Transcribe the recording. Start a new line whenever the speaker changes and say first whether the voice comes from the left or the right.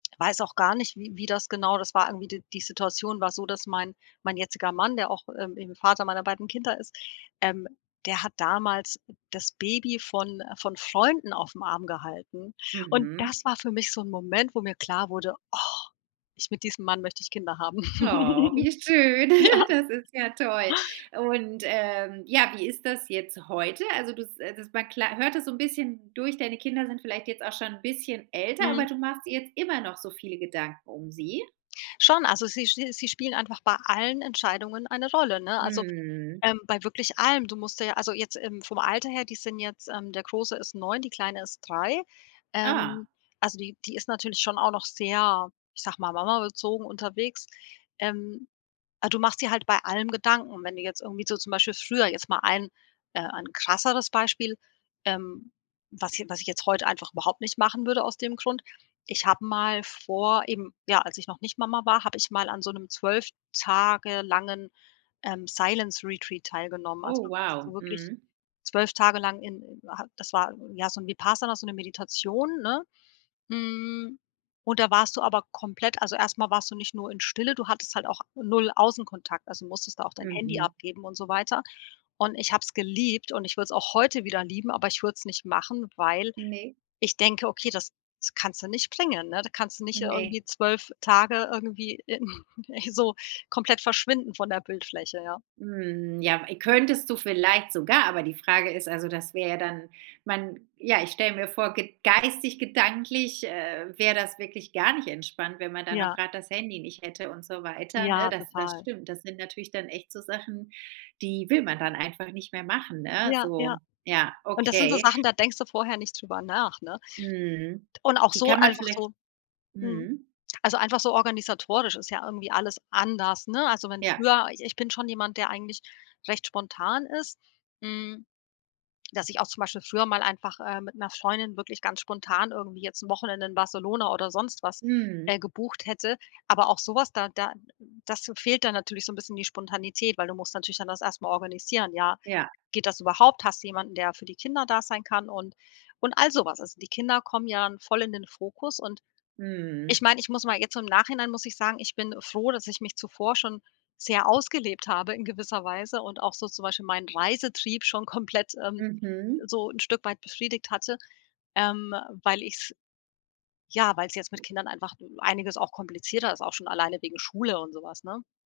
left: Weiß auch gar nicht, wie wie das genau das war irgendwie d die Situation war so, dass mein mein jetziger Mann, der auch, ähm, eben Vater meiner beiden Kinder ist, ähm, der hat damals das Baby von von Freunden auf'm Arm gehalten. Und
right: Mhm.
left: das war für mich so 'n Moment, wo mir klar wurde: „Och, ich mit diesem Mann möchte ich Kinder haben.“
right: Oh, wie schön.
left: Ja.
right: Das ist ja toll. Und, ähm, ja, wie ist das jetzt heute? Also, du s das man kla hört das so 'n bisschen durch. Deine Kinder sind vielleicht jetzt auch schon 'n bisschen älter, aber
left: Mhm.
right: du machst dir jetzt immer noch so viele Gedanken um sie?
left: Schon, also sie sch sie spielen einfach bei allen Entscheidungen eine Rolle, ne, also,
right: Mhm.
left: ähm, bei wirklich allem, du musst dir ja also jetzt, ähm, vom Alter her, die sind jetzt, ähm der Große ist 9, die Kleine ist 3.
right: Ah.
left: Ähm, also, die die ist natürlich schon auch noch sehr, ich sage mal, Mama-bezogen unterwegs. Ähm, äh, du machst dir halt bei allem Gedanken. Wenn du jetzt irgendwie so zum Beispiel früher jetzt mal ein äh, ein krasseres Beispiel, ähm, was j was ich jetzt heute einfach überhaupt nicht machen würde aus dem Grund. Ich habe mal vor eben, ja, als ich noch nicht Mama war, habe ich mal an so 'nem 12 Tage langen, ähm, Silence Retreat teilgenommen.
right: Oh,
left: Also, du warst so
right: wow.
left: wirklich
right: Mhm.
left: 12 Tage lang in ha das war ja so 'n Vipassana so 'ne Meditation, ne? Hm, und da warst du aber komplett also, erst mal warst du nicht nur in Stille, du hattest halt auch null Außenkontakt, also, musstest da auch dein Handy
right: Mhm.
left: abgeben und so weiter. Und ich habe es geliebt und ich würde es auch heute wieder lieben, aber ich würde es nicht machen, weil
right: Ne.
left: ich denke: „Okay, das das kannst du nicht bringen“, ne? Da kannst du nicht
right: Ne.
left: irgendwie 12 Tage irgendwie in ey, so komplett verschwinden von der Bildfläche, ja.
right: Hm, ja. E könntest du vielleicht sogar, aber die Frage ist also, dass wäre ja dann man ja, ich stelle mir vor ge geistig gedanklich, äh, wäre das wirklich gar nicht entspannt, wenn man dann auch
left: Ja.
right: grad das Handy nicht hätte und so weiter, ne?
left: Ja,
right: Das das
left: total.
right: stimmt. Das sind natürlich dann echt so Sachen, die will man dann einfach nicht mehr machen, ne,
left: Ja, ja.
right: so. Ja,
left: Und das sind so
right: okay.
left: Sachen, da denkst du vorher nicht drüber nach, ne,
right: Mhm.
left: und auch
right: Die
left: so
right: kann man
left: einfach
right: vieleicht
left: so mhm.
right: Mhm.
left: Also, einfach so organisatorisch ist ja irgendwie alles anders, ne? Also, wenn
right: Ja.
left: früher ich ich bin schon jemand, der eigentlich recht spontan ist, hm, dass ich auch zum Beispiel früher mal einfach, äh, mit 'ner Freundin wirklich ganz spontan irgendwie jetzt 'n Wochenende in Barcelona oder sonst was,
right: Mhm.
left: äh, gebucht, hätte. Aber auch so was da da das fehlt dann natürlich so 'n bisschen die Spontanität, weil du musst natürlich dann das erst mal organisieren, ja?
right: Ja.
left: Geht das überhaupt? Hast du jemanden, der für die Kinder da sein kann und und all so was. Also, die Kinder kommen ja in voll in den Fokus und ich
right: Mhm.
left: meine, ich muss mal jetzt so im Nachhinein muss ich sagen, ich bin froh, dass ich mich zuvor schon sehr ausgelebt habe in gewisser Weise und auch so zum Beispiel meinen Reisetrieb schon komplett, ähm,
right: Mhm.
left: so 'n Stück weit befriedigt hatte, ähm, weil ich's ja, weil's jetzt mit Kindern einfach einiges auch komplizierter ist, auch schon alleine wegen Schule und so was, ne?